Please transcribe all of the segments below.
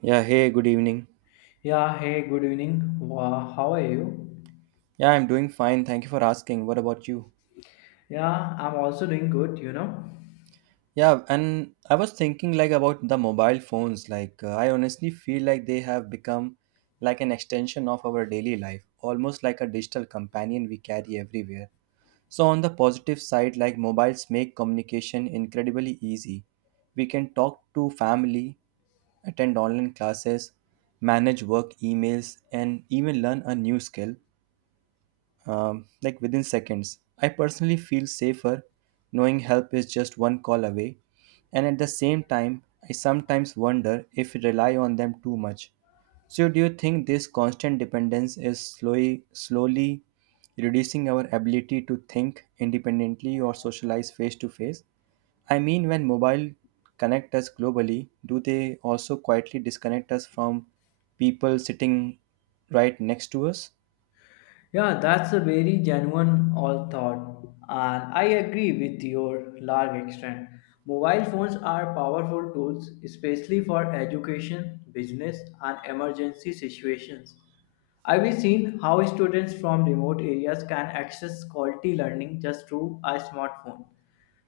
Yeah, hey, good evening. Yeah, hey, good evening. Wow, how are you? Yeah, I'm doing fine. Thank you for asking. What about you? Yeah, I'm also doing good. Yeah, and I was thinking about the mobile phones. I honestly feel like they have become like an extension of our daily life, almost like a digital companion we carry everywhere. So, on the positive side, like mobiles make communication incredibly easy. We can talk to family, attend online classes, manage work emails, and even learn a new skill like within seconds. I personally feel safer knowing help is just one call away, and at the same time, I sometimes wonder if we rely on them too much. So, do you think this constant dependence is slowly, slowly reducing our ability to think independently or socialize face to face? I mean, when mobile connect us globally, do they also quietly disconnect us from people sitting right next to us? Yeah, that's a very genuine all thought, and I agree with your large extent. Mobile phones are powerful tools, especially for education, business, and emergency situations. I have seen how students from remote areas can access quality learning just through a smartphone.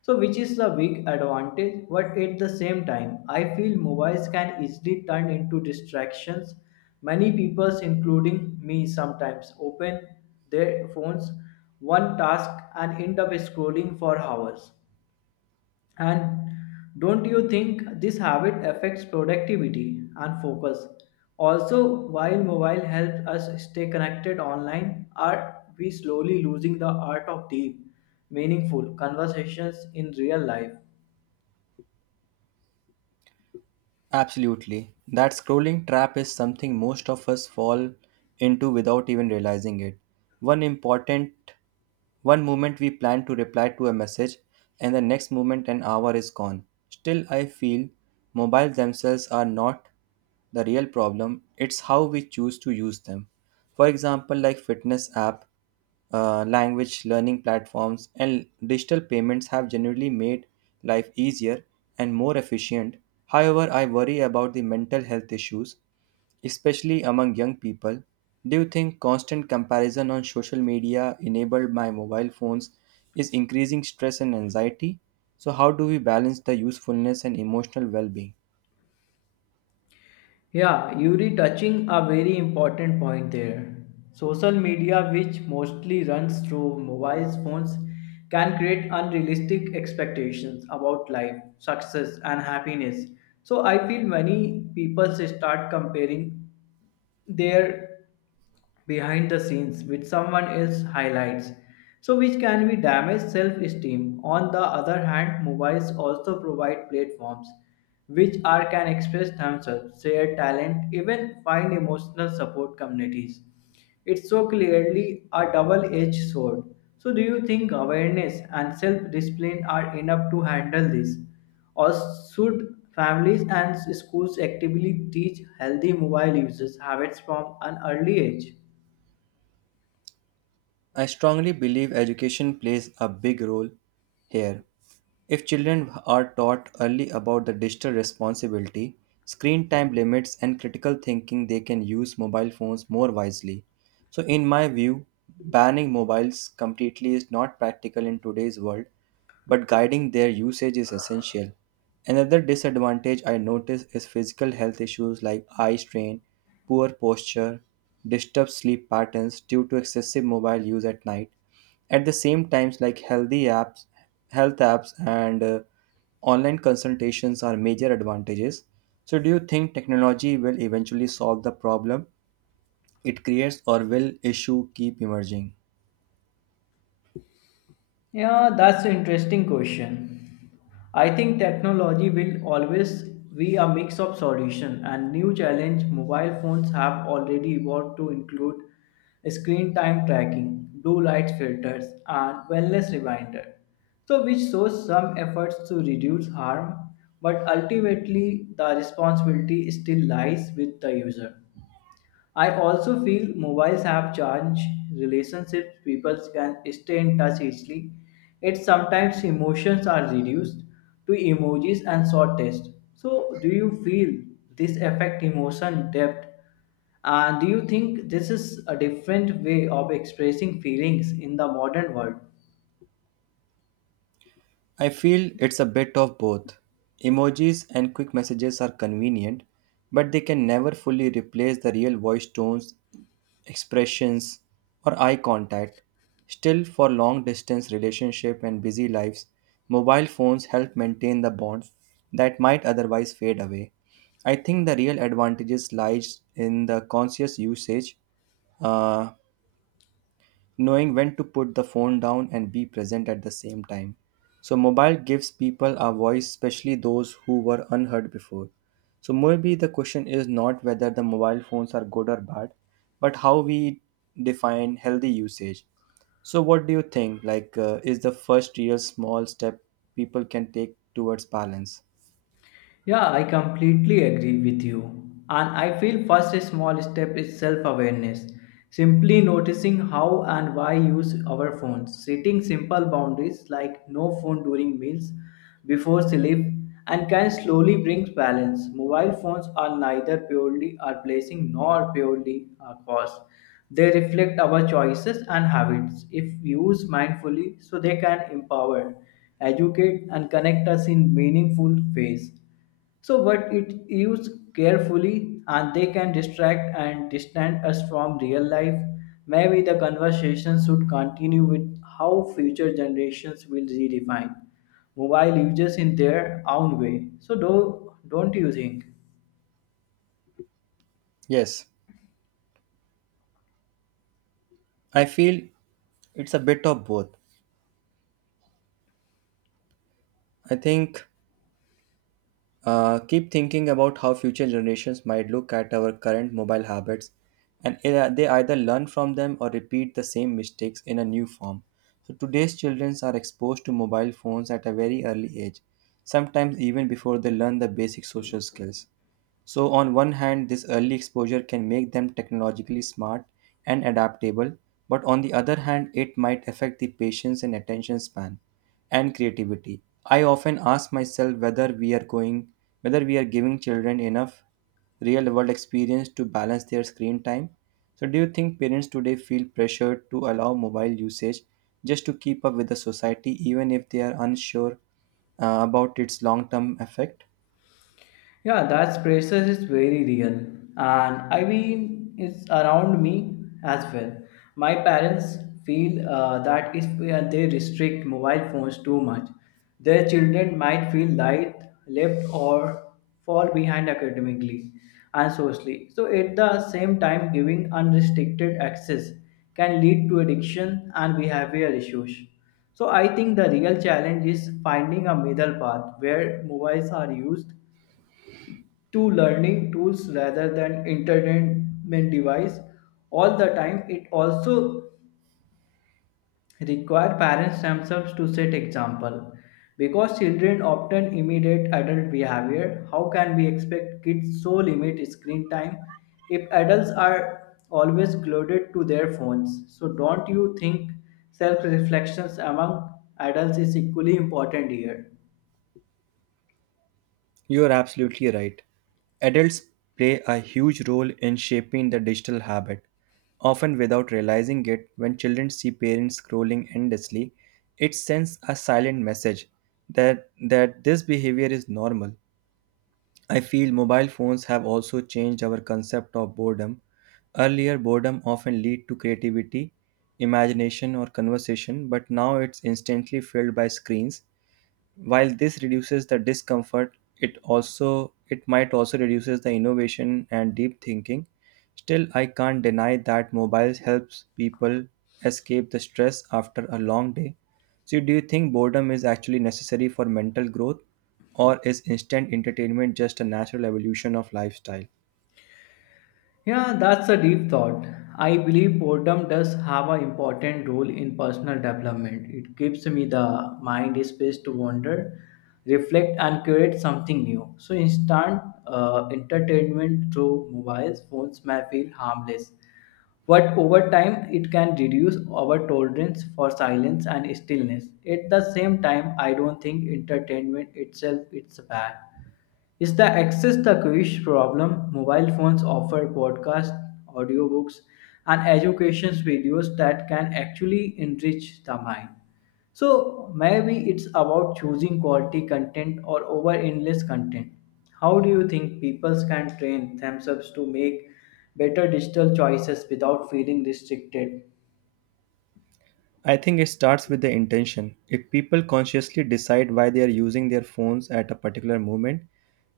So, which is the big advantage, but at the same time, I feel mobiles can easily turn into distractions. Many people, including me, sometimes open their phones one task and end up scrolling for hours. And don't you think this habit affects productivity and focus? Also, while mobile helps us stay connected online, are we slowly losing the art of deep, meaningful conversations in real life? Absolutely. That scrolling trap is something most of us fall into without even realizing it. One important one moment we plan to reply to a message and the next moment an hour is gone. Still, I feel mobiles themselves are not the real problem, it's how we choose to use them. For example, like fitness app, language learning platforms, and digital payments have genuinely made life easier and more efficient. However, I worry about the mental health issues, especially among young people. Do you think constant comparison on social media enabled by mobile phones is increasing stress and anxiety? So, how do we balance the usefulness and emotional well being? Yeah, Yuri touching a very important point there. Social media, which mostly runs through mobile phones, can create unrealistic expectations about life, success, and happiness. So I feel many people start comparing their behind the scenes with someone else highlights, so which can be damage self-esteem. On the other hand, movies also provide platforms which are can express themselves, share talent, even find emotional support communities. It's so clearly a double edged sword. So, do you think awareness and self discipline are enough to handle this? Or should families and schools actively teach healthy mobile usage habits from an early age? I strongly believe education plays a big role here. If children are taught early about the digital responsibility, screen time limits, and critical thinking, they can use mobile phones more wisely. So, in my view, banning mobiles completely is not practical in today's world, but guiding their usage is essential. Another disadvantage I notice is physical health issues like eye strain, poor posture, disturbed sleep patterns due to excessive mobile use at night. At the same times, like healthy apps, health apps and online consultations are major advantages. So do you think technology will eventually solve the problem it creates or will issue keep emerging? Yeah, that's an interesting question. I think technology will always be a mix of solution and new challenge. Mobile phones have already evolved to include screen time tracking, blue light filters, and wellness reminder. So, which shows some efforts to reduce harm, but ultimately the responsibility still lies with the user. I also feel mobiles have changed relationships. People can stay in touch easily. It sometimes emotions are reduced to emojis and short text. So, do you feel this affect emotion depth? And do you think this is a different way of expressing feelings in the modern world? I feel it's a bit of both. Emojis and quick messages are convenient, but they can never fully replace the real voice tones, expressions, or eye contact. Still, for long distance relationship and busy lives, mobile phones help maintain the bonds that might otherwise fade away. I think the real advantages lies in the conscious usage, uh, knowing when to put the phone down and be present at the same time. So mobile gives people a voice, especially those who were unheard before. So maybe the question is not whether the mobile phones are good or bad, but how we define healthy usage. So what do you think? Is the first real small step people can take towards balance? Yeah, I completely agree with you. And I feel first small step is self awareness. Simply noticing how and why use our phones, setting simple boundaries like no phone during meals, before sleep, and can slowly bring balance. Mobile phones are neither purely a blessing nor purely a curse. They reflect our choices and habits if used mindfully, so they can empower, educate, and connect us in meaningful ways. So, but it used carefully and they can distract and distance us from real life. Maybe the conversation should continue with how future generations will redefine mobile users in their own way. So, don't you think? Yes, I feel it's a bit of both. I think Keep thinking about how future generations might look at our current mobile habits and they either learn from them or repeat the same mistakes in a new form. So, today's children are exposed to mobile phones at a very early age, sometimes even before they learn the basic social skills. So, on one hand, this early exposure can make them technologically smart and adaptable, but on the other hand, it might affect the patience and attention span and creativity. I often ask myself whether we are giving children enough real world experience to balance their screen time. So do you think parents today feel pressured to allow mobile usage just to keep up with the society even if they are unsure about its long term effect? Yeah, that pressure is very real, and I mean it's around me as well. My parents feel that if we are- they restrict mobile phones too much, their children might feel light left or fall behind academically and socially. So at the same time, giving unrestricted access can lead to addiction and behavioral issues. So I think the real challenge is finding a middle path where mobiles are used to learning tools rather than entertainment device all the time. It also require parents themselves to set example, because children often imitate adult behavior. How can we expect kids so limit screen time if adults are always glued to their phones? So don't you think self reflections among adults is equally important here? You are absolutely right. Adults play a huge role in shaping the digital habit, often without realizing it. When children see parents scrolling endlessly, it sends a silent message that this behavior is normal. I feel mobile phones have also changed our concept of boredom. Earlier, boredom often lead to creativity, imagination, or conversation, but now it's instantly filled by screens. While this reduces the discomfort, it might also reduces the innovation and deep thinking. Still, I can't deny that mobiles helps people escape the stress after a long day. So do you think boredom is actually necessary for mental growth, or is instant entertainment just a natural evolution of lifestyle? Yeah, that's a deep thought. I believe boredom does have an important role in personal development. It gives me the mind space to wander, reflect, and create something new. So, instant entertainment through mobile phones may feel harmless, but over time, it can reduce our tolerance for silence and stillness. At the same time, I don't think entertainment itself is bad. Is the access the quiz problem. Mobile phones offer podcasts, audiobooks, and education videos that can actually enrich the mind. So maybe it's about choosing quality content or over endless content. How do you think people can train themselves to make better digital choices without feeling restricted? I think it starts with the intention. If people consciously decide why they are using their phones at a particular moment,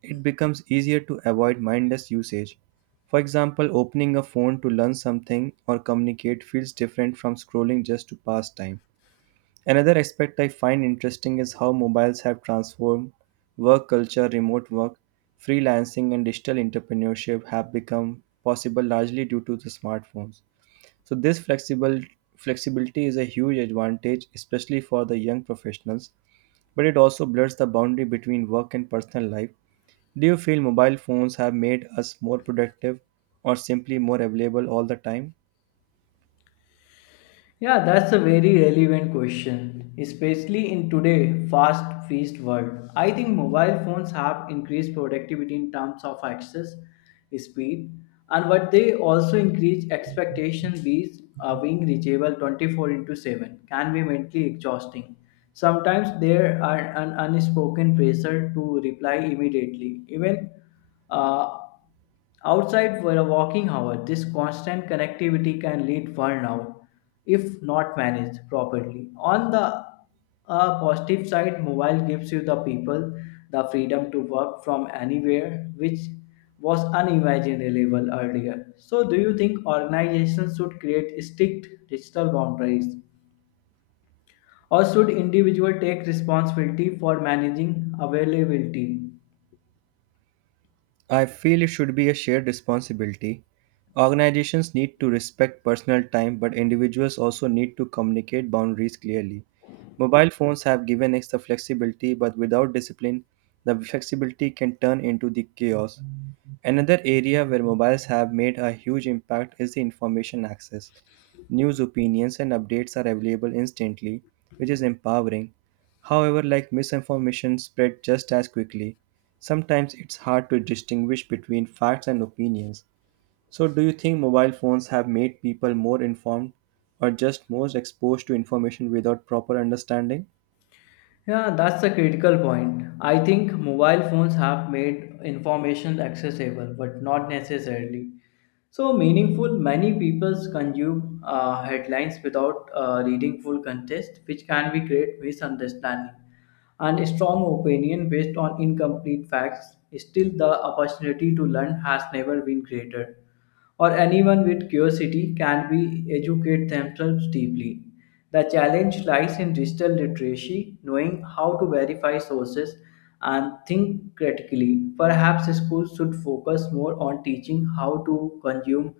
it becomes easier to avoid mindless usage. For example, opening a phone to learn something or communicate feels different from scrolling just to pass time. Another aspect I find interesting is how mobiles have transformed work culture. Remote work, freelancing, and digital entrepreneurship have become possible largely due to the smartphones. So, this flexible flexibility is a huge advantage, especially for the young professionals, but it also blurs the boundary between work and personal life. Do you feel mobile phones have made us more productive or simply more available all the time? Yeah, that's a very relevant question, especially in today fast paced world. I think mobile phones have increased productivity in terms of access, speed, and what they also increase expectation. These are being reachable 24 into 7 can be mentally exhausting. Sometimes there are an unspoken pressure to reply immediately, even uh, outside for a walking hour, this constant connectivity can lead burnout if not managed properly. On the positive side, mobile gives you the people the freedom to work from anywhere, which was unimaginable earlier. So, do you think organizations should create strict digital boundaries, or should individuals take responsibility for managing availability? I feel it should be a shared responsibility. Organizations need to respect personal time, but individuals also need to communicate boundaries clearly. Mobile phones have given us the flexibility, but without discipline, the flexibility can turn into the chaos. Another area where mobiles have made a huge impact is the information access. News, opinions, and updates are available instantly, which is empowering. However, like misinformation spread just as quickly. Sometimes it's hard to distinguish between facts and opinions. So, do you think mobile phones have made people more informed or just more exposed to information without proper understanding? Yeah, that's the critical point. I think mobile phones have made information accessible, but not necessarily so meaningful. Many people consume headlines without reading full context, which can be create misunderstanding and strong opinion based on incomplete facts. Still the opportunity to learn has never been greater. Or anyone with curiosity can be educate themselves deeply. The challenge lies in digital literacy, knowing how to verify sources and think critically. Perhaps schools should focus more on teaching how to consume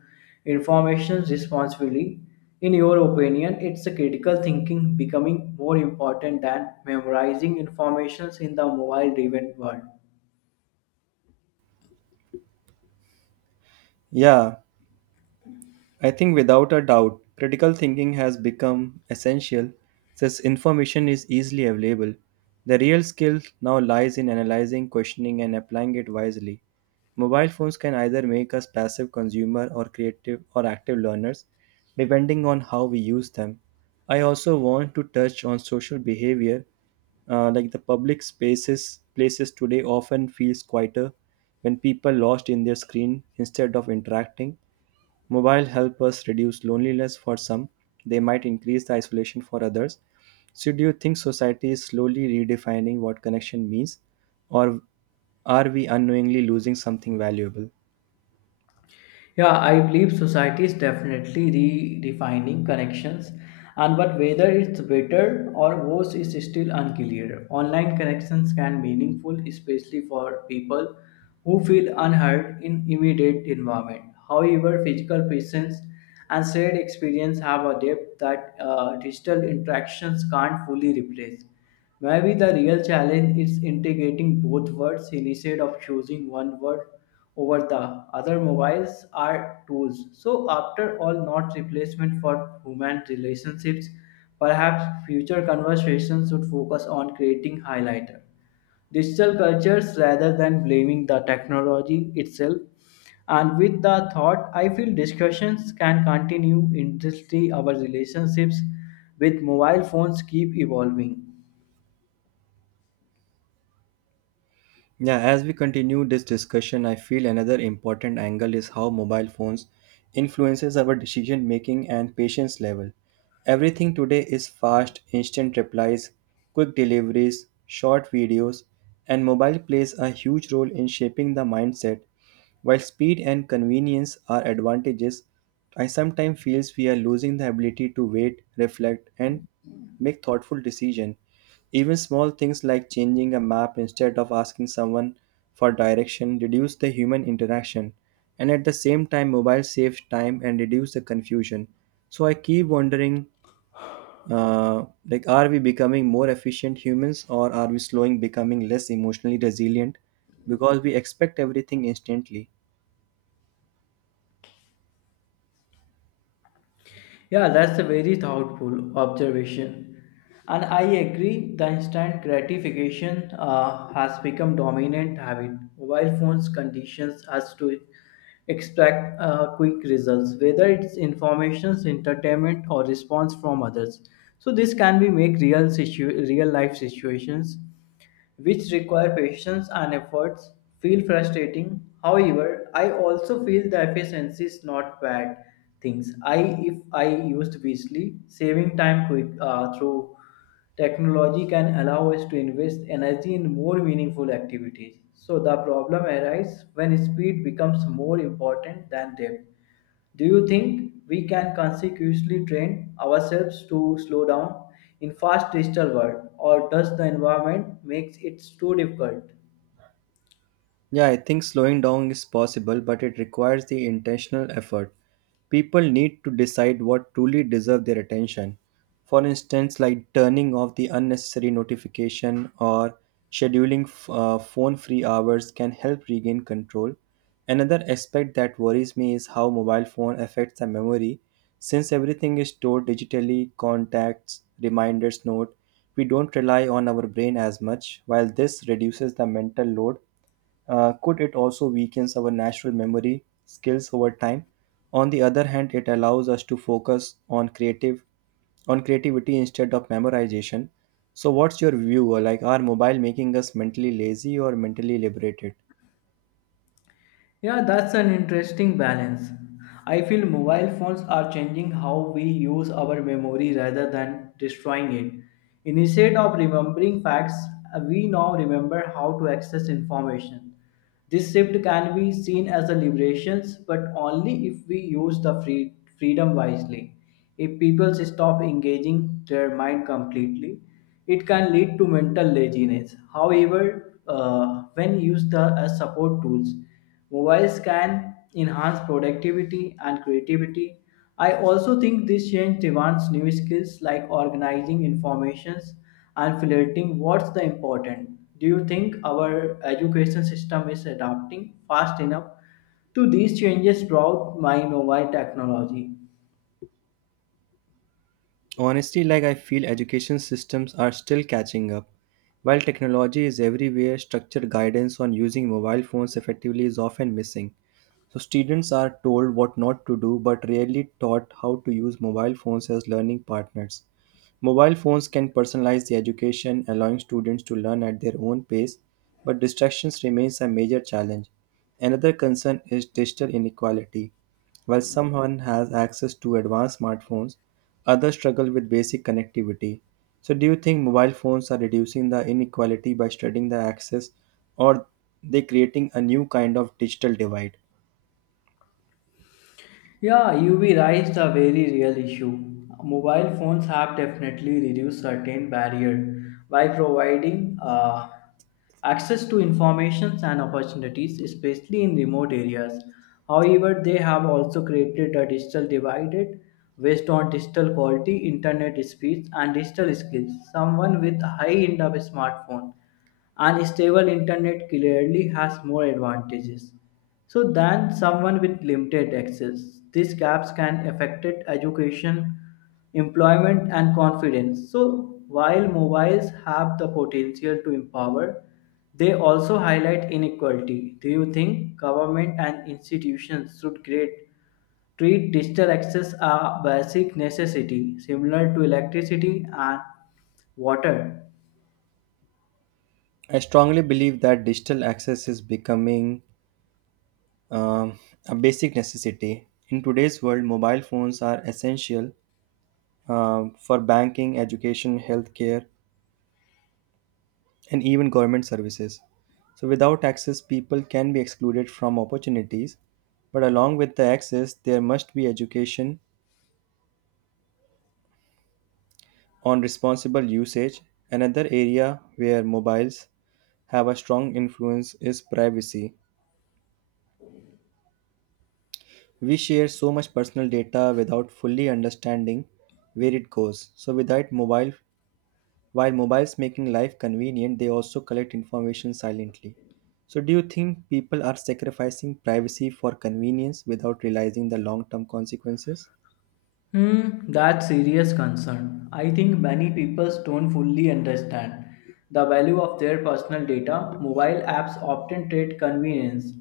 information responsibly. In your opinion, it's a critical thinking becoming more important than memorizing information in the mobile driven world. Yeah, I think without a doubt, critical thinking has become essential since information is easily available. The real skill now lies in analyzing, questioning, and applying it wisely. Mobile phones can either make us passive consumer or creative or active learners, depending on how we use them. I also want to touch on social behavior, like the public spaces places today often feels quieter when people lost in their screen instead of interacting. Mobile help us reduce loneliness for some. They might increase the isolation for others. So do you think society is slowly redefining what connection means, or are we unknowingly losing something valuable? Yeah, I believe society is definitely redefining connections, and but whether it's better or worse is still unclear. Online connections can be meaningful, especially for people who feel unheard in immediate environment. However, physical presence and shared experience have a depth that digital interactions can't fully replace. Maybe the real challenge is integrating both words instead of choosing one word over the other. Mobiles are tools, so after all, not replacement for human relationships. Perhaps future conversations should focus on creating highlighter digital cultures rather than blaming the technology itself. And with the thought, I feel discussions can continue until our relationships with mobile phones keep evolving. Yeah, as we continue this discussion, I feel another important angle is how mobile phones influences our decision making and patience level. Everything today is fast, instant replies, quick deliveries, short videos, and mobile plays a huge role in shaping the mindset. While speed and convenience are advantages, I sometimes feel we are losing the ability to wait, reflect, and make thoughtful decisions. Even small things like changing a map instead of asking someone for direction reduce the human interaction, and at the same time mobile saves time and reduce the confusion. So I keep wondering, like, are we becoming more efficient humans or are we slowing becoming less emotionally resilient because we expect everything instantly? Yeah, that's a very thoughtful observation. And I agree, the instant gratification has become dominant habit. Mobile phones conditions us to expect quick results, whether it's information, entertainment, or response from others. So this can be make real life situations which require patience and efforts, feel frustrating. However, I also feel the efficiency is not bad things. I If I used wisely, saving time quick through technology can allow us to invest energy in more meaningful activities. So the problem arises when speed becomes more important than depth. Do you think we can consciously train ourselves to slow down in fast digital world, or does the environment makes it too difficult? Yeah, I think slowing down is possible, but it requires the intentional effort. People need to decide what truly deserve their attention. For instance, like turning off the unnecessary notification or scheduling phone-free hours can help regain control. Another aspect that worries me is how mobile phone affects the memory. Since everything is stored digitally, contacts, reminders, note, we don't rely on our brain as much. While this reduces the mental load, could it also weakens our natural memory skills over time? On the other hand, it allows us to focus on creative on creativity instead of memorization. So, what's your view? Like, are mobile making us mentally lazy or mentally liberated? Yeah, that's an interesting balance. I feel mobile phones are changing how we use our memory rather than destroying it. Instead of remembering facts, we now remember how to access information. This shift can be seen as a liberation, but only if we use the freedom wisely. If people stop engaging their mind completely, it can lead to mental laziness. However, when used as support tools, mobiles can enhance productivity and creativity. I also think this change demands new skills like organizing informations and filtering what's the important. Do you think our education system is adapting fast enough to these changes brought by mobile technology? Honestly, like I feel education systems are still catching up. While technology is everywhere, structured guidance on using mobile phones effectively is often missing. So students are told what not to do but rarely taught how to use mobile phones as learning partners. Mobile phones can personalize the education, allowing students to learn at their own pace, but distractions remains a major challenge. Another concern is digital inequality. While someone has access to advanced smartphones, others struggle with basic connectivity. So do you think mobile phones are reducing the inequality by studying the access, or they creating a new kind of digital divide? Yeah, UV raised a very real issue. Mobile phones have definitely reduced certain barrier by providing access to information and opportunities, especially in remote areas. However, they have also created a digital divide based on digital quality, internet speeds, and digital skills. Someone with a high-end of a smartphone and stable internet clearly has more advantages so than someone with limited access. These gaps can affect education, employment, and confidence. So while mobiles have the potential to empower, they also highlight inequality. Do you think government and institutions should create treat digital access a basic necessity similar to electricity and water? I strongly believe that digital access is becoming um, a basic necessity. In today's world, mobile phones are essential for banking, education, healthcare, and even government services. So, without access, people can be excluded from opportunities. But along with the access, there must be education on responsible usage. Another area where mobiles have a strong influence is privacy. We share so much personal data without fully understanding where it goes. So without mobile While mobiles making life convenient, they also collect information silently. So do you think people are sacrificing privacy for convenience without realizing the long-term consequences? Hmm, that's serious concern. I think many people don't fully understand the value of their personal data. Mobile apps often trade convenience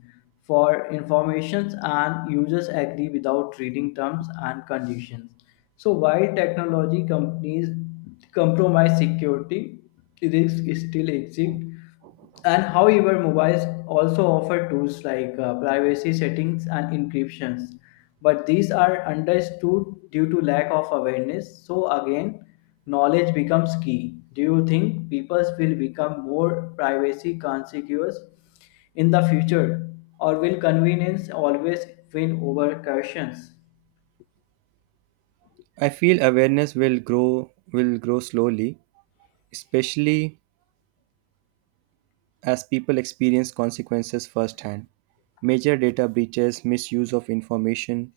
for information and users agree without reading terms and conditions. So while technology companies compromise security, risks still exist. And however, mobiles also offer tools like privacy settings and encryptions, but these are understood due to lack of awareness. So again, knowledge becomes key. Do you think people will become more privacy conscious in the future, or will convenience always win over cautions? I feel awareness will grow slowly, especially as people experience consequences firsthand. Major data breaches, misuse of information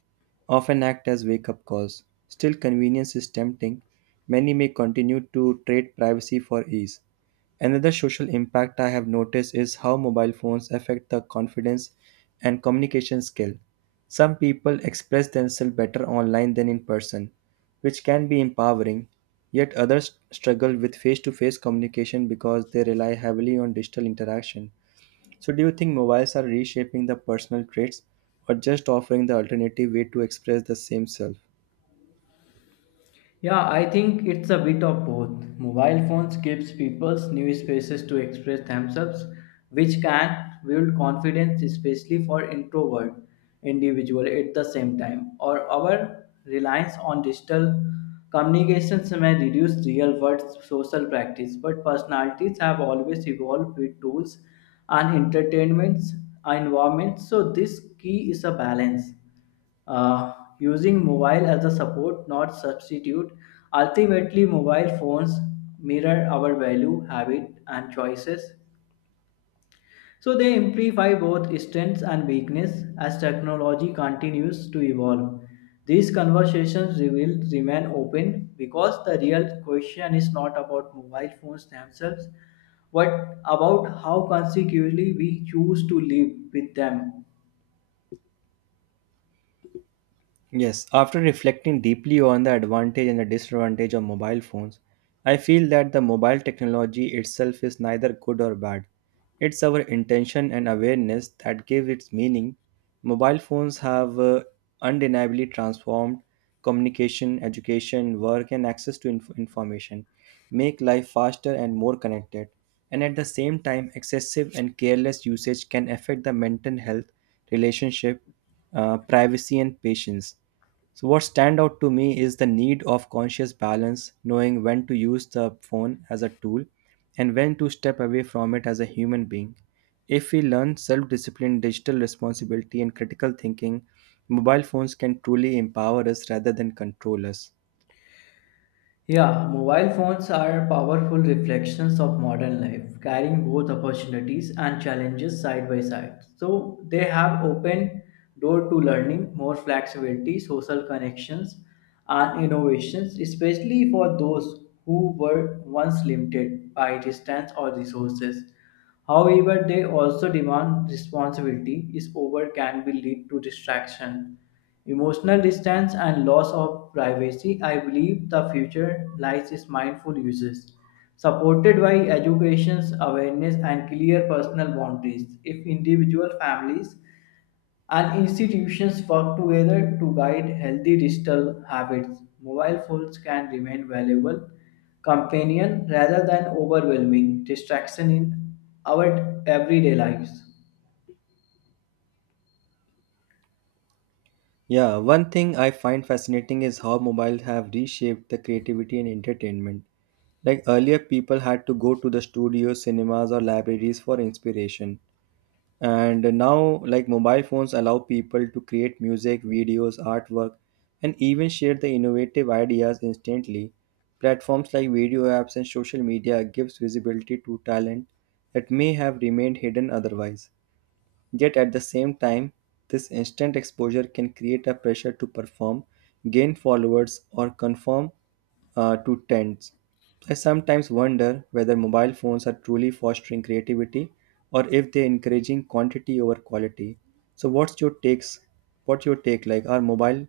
often act as wake up calls. Still, convenience is tempting. Many may continue to trade privacy for ease. Another social impact I have noticed is how mobile phones affect the confidence and communication skill. Some people express themselves better online than in person, which can be empowering, yet others struggle with face to face communication because they rely heavily on digital interaction. So, do you think mobiles are reshaping the personal traits or just offering the alternative way to express the same self? Yeah, I think it's a bit of both. Mobile phones gives people new spaces to express themselves, which can build confidence, especially for introvert individual at the same time. Or our reliance on digital communications may reduce real world social practice, but personalities have always evolved with tools and entertainments environments. So this key is a balance uh, using mobile as a support not substitute. Ultimately mobile phones mirror our value habit and choices, so they amplify both strengths and weakness. As technology continues to evolve, these conversations will remain open because the real question is not about mobile phones themselves but about how consequently we choose to live with them. Yes, after reflecting deeply on the advantage and the disadvantage of mobile phones, I feel that the mobile technology itself is neither good or bad. It's our intention and awareness that give its meaning. Mobile phones have undeniably transformed communication, education, work, and access to information, make life faster and more connected. And at the same time, excessive and careless usage can affect the mental health, relationship, privacy and patience. So what stand out to me is the need of conscious balance, knowing when to use the phone as a tool and when to step away from it as a human being. If we learn self-discipline, digital responsibility and critical thinking, mobile phones can truly empower us rather than control us. Yeah, mobile phones are powerful reflections of modern life, carrying both opportunities and challenges side by side. So they have opened door to learning, more flexibility, social connections, and innovations, especially for those who were once limited by distance or resources. However, they also demand responsibility is over can be lead to distraction, emotional distance and loss of privacy. I believe the future lies in mindful uses, supported by education, awareness and clear personal boundaries. If individual families and institutions work together to guide healthy digital habits. Mobile phones can remain valuable companion rather than overwhelming distraction in our everyday lives. Yeah, one thing I find fascinating is how mobile have reshaped the creativity and entertainment. Like earlier people had to go to the studios, cinemas or libraries for inspiration, and now like mobile phones allow people to create music videos artwork and even share the innovative ideas instantly. Platforms like video apps and social media gives visibility to talent that may have remained hidden otherwise. Yet at the same time, this instant exposure can create a pressure to perform, gain followers, or conform to trends. I sometimes wonder whether mobile phones are truly fostering creativity or if they're encouraging quantity over quality. So what's your takes? What's your take like? Are mobile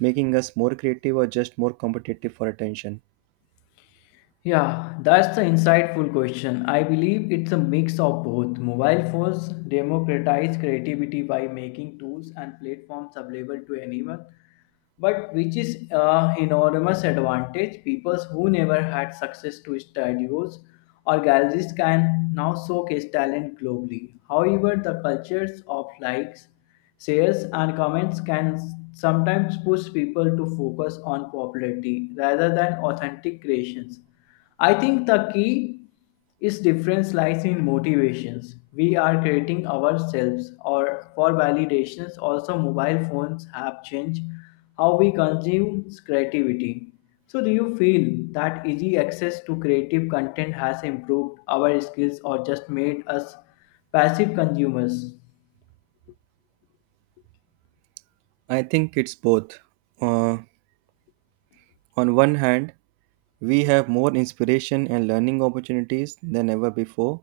making us more creative or just more competitive for attention? Yeah, that's the insightful question. I believe it's a mix of both. Mobile phones democratize creativity by making tools and platforms available to anyone, but which is an enormous advantage. People who never had success to studios or galleries can now showcase talent globally. However, the cultures of likes, shares, and comments can sometimes push people to focus on popularity rather than authentic creations. I think the key is difference lies in motivations. We are creating ourselves or for validations. Also, mobile phones have changed how we consume creativity. So, do you feel that easy access to creative content has improved our skills or just made us passive consumers? I think it's both. Uh, on one hand, we have more inspiration and learning opportunities than ever before.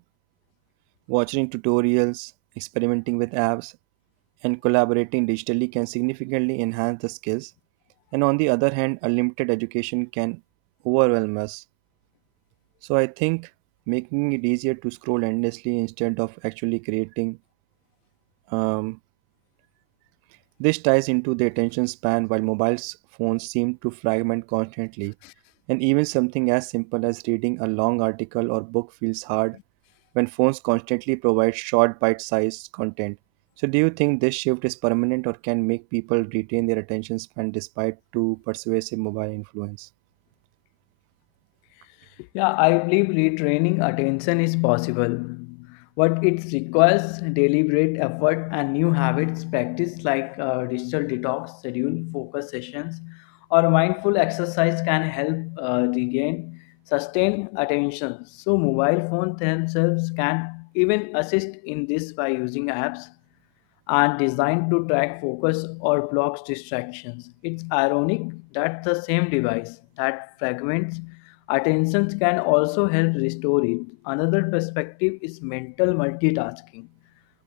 Watching tutorials, experimenting with apps, and collaborating digitally can significantly enhance the skills. And on the other hand, a limited education can overwhelm us. So I think making it easier to scroll endlessly instead of actually creating um, This ties into the attention span while mobile phones seem to fragment constantly, and even something as simple as reading a long article or book feels hard when phones constantly provide short bite-sized content. So do you think this shift is permanent or can make people retain their attention span despite too persuasive mobile influence? Yeah, I believe retraining attention is possible, but it requires deliberate effort and new habits practice like digital detox, schedule focus sessions, or mindful exercise can help regain sustained attention. So, mobile phones themselves can even assist in this by using apps are designed to track focus or blocks distractions. It's ironic that the same device that fragments attention can also help restore it. Another perspective is mental multitasking.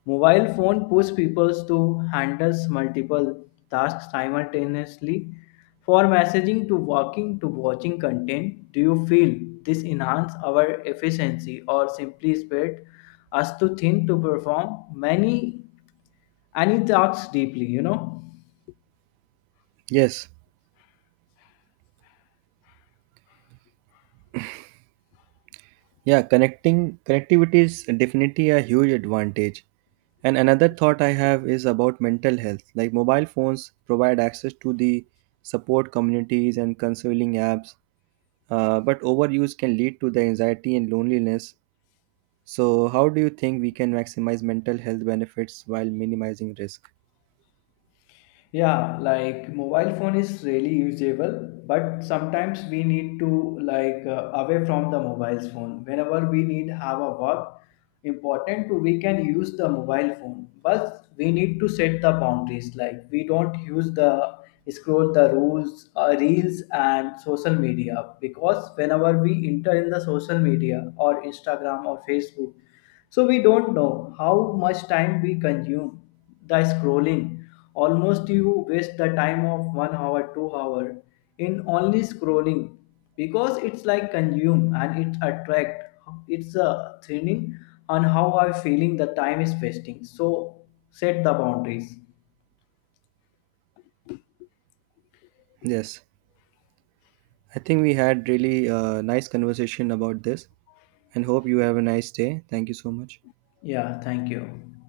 Mobile phone push people to handle multiple tasks simultaneously. For messaging to working to watching content, do you feel this enhance our efficiency or simply spread us to think to perform? Many and he talks deeply. Yes. Yeah, connecting connectivity is definitely a huge advantage. And another thought I have is about mental health. Like mobile phones provide access to the support communities and counseling apps, but overuse can lead to the anxiety and loneliness. So, how do you think we can maximize mental health benefits while minimizing risk? Yeah, like mobile phone is really usable, but sometimes we need to away from the mobile's phone. Whenever we need have a work important to we can use the mobile phone, but we need to set the boundaries. Like we don't use the scroll the rules, reels and social media, because whenever we enter in the social media or Instagram or Facebook, so we don't know how much time we consume. The scrolling almost you waste the time of 1 hour 2 hour in only scrolling, because it's like consume and it attract. It's a thinning on how I'm feeling the time is wasting, so set the boundaries. Yes, I think we had really nice conversation about this, and hope you have a nice day. Thank you so much. Yeah, thank you.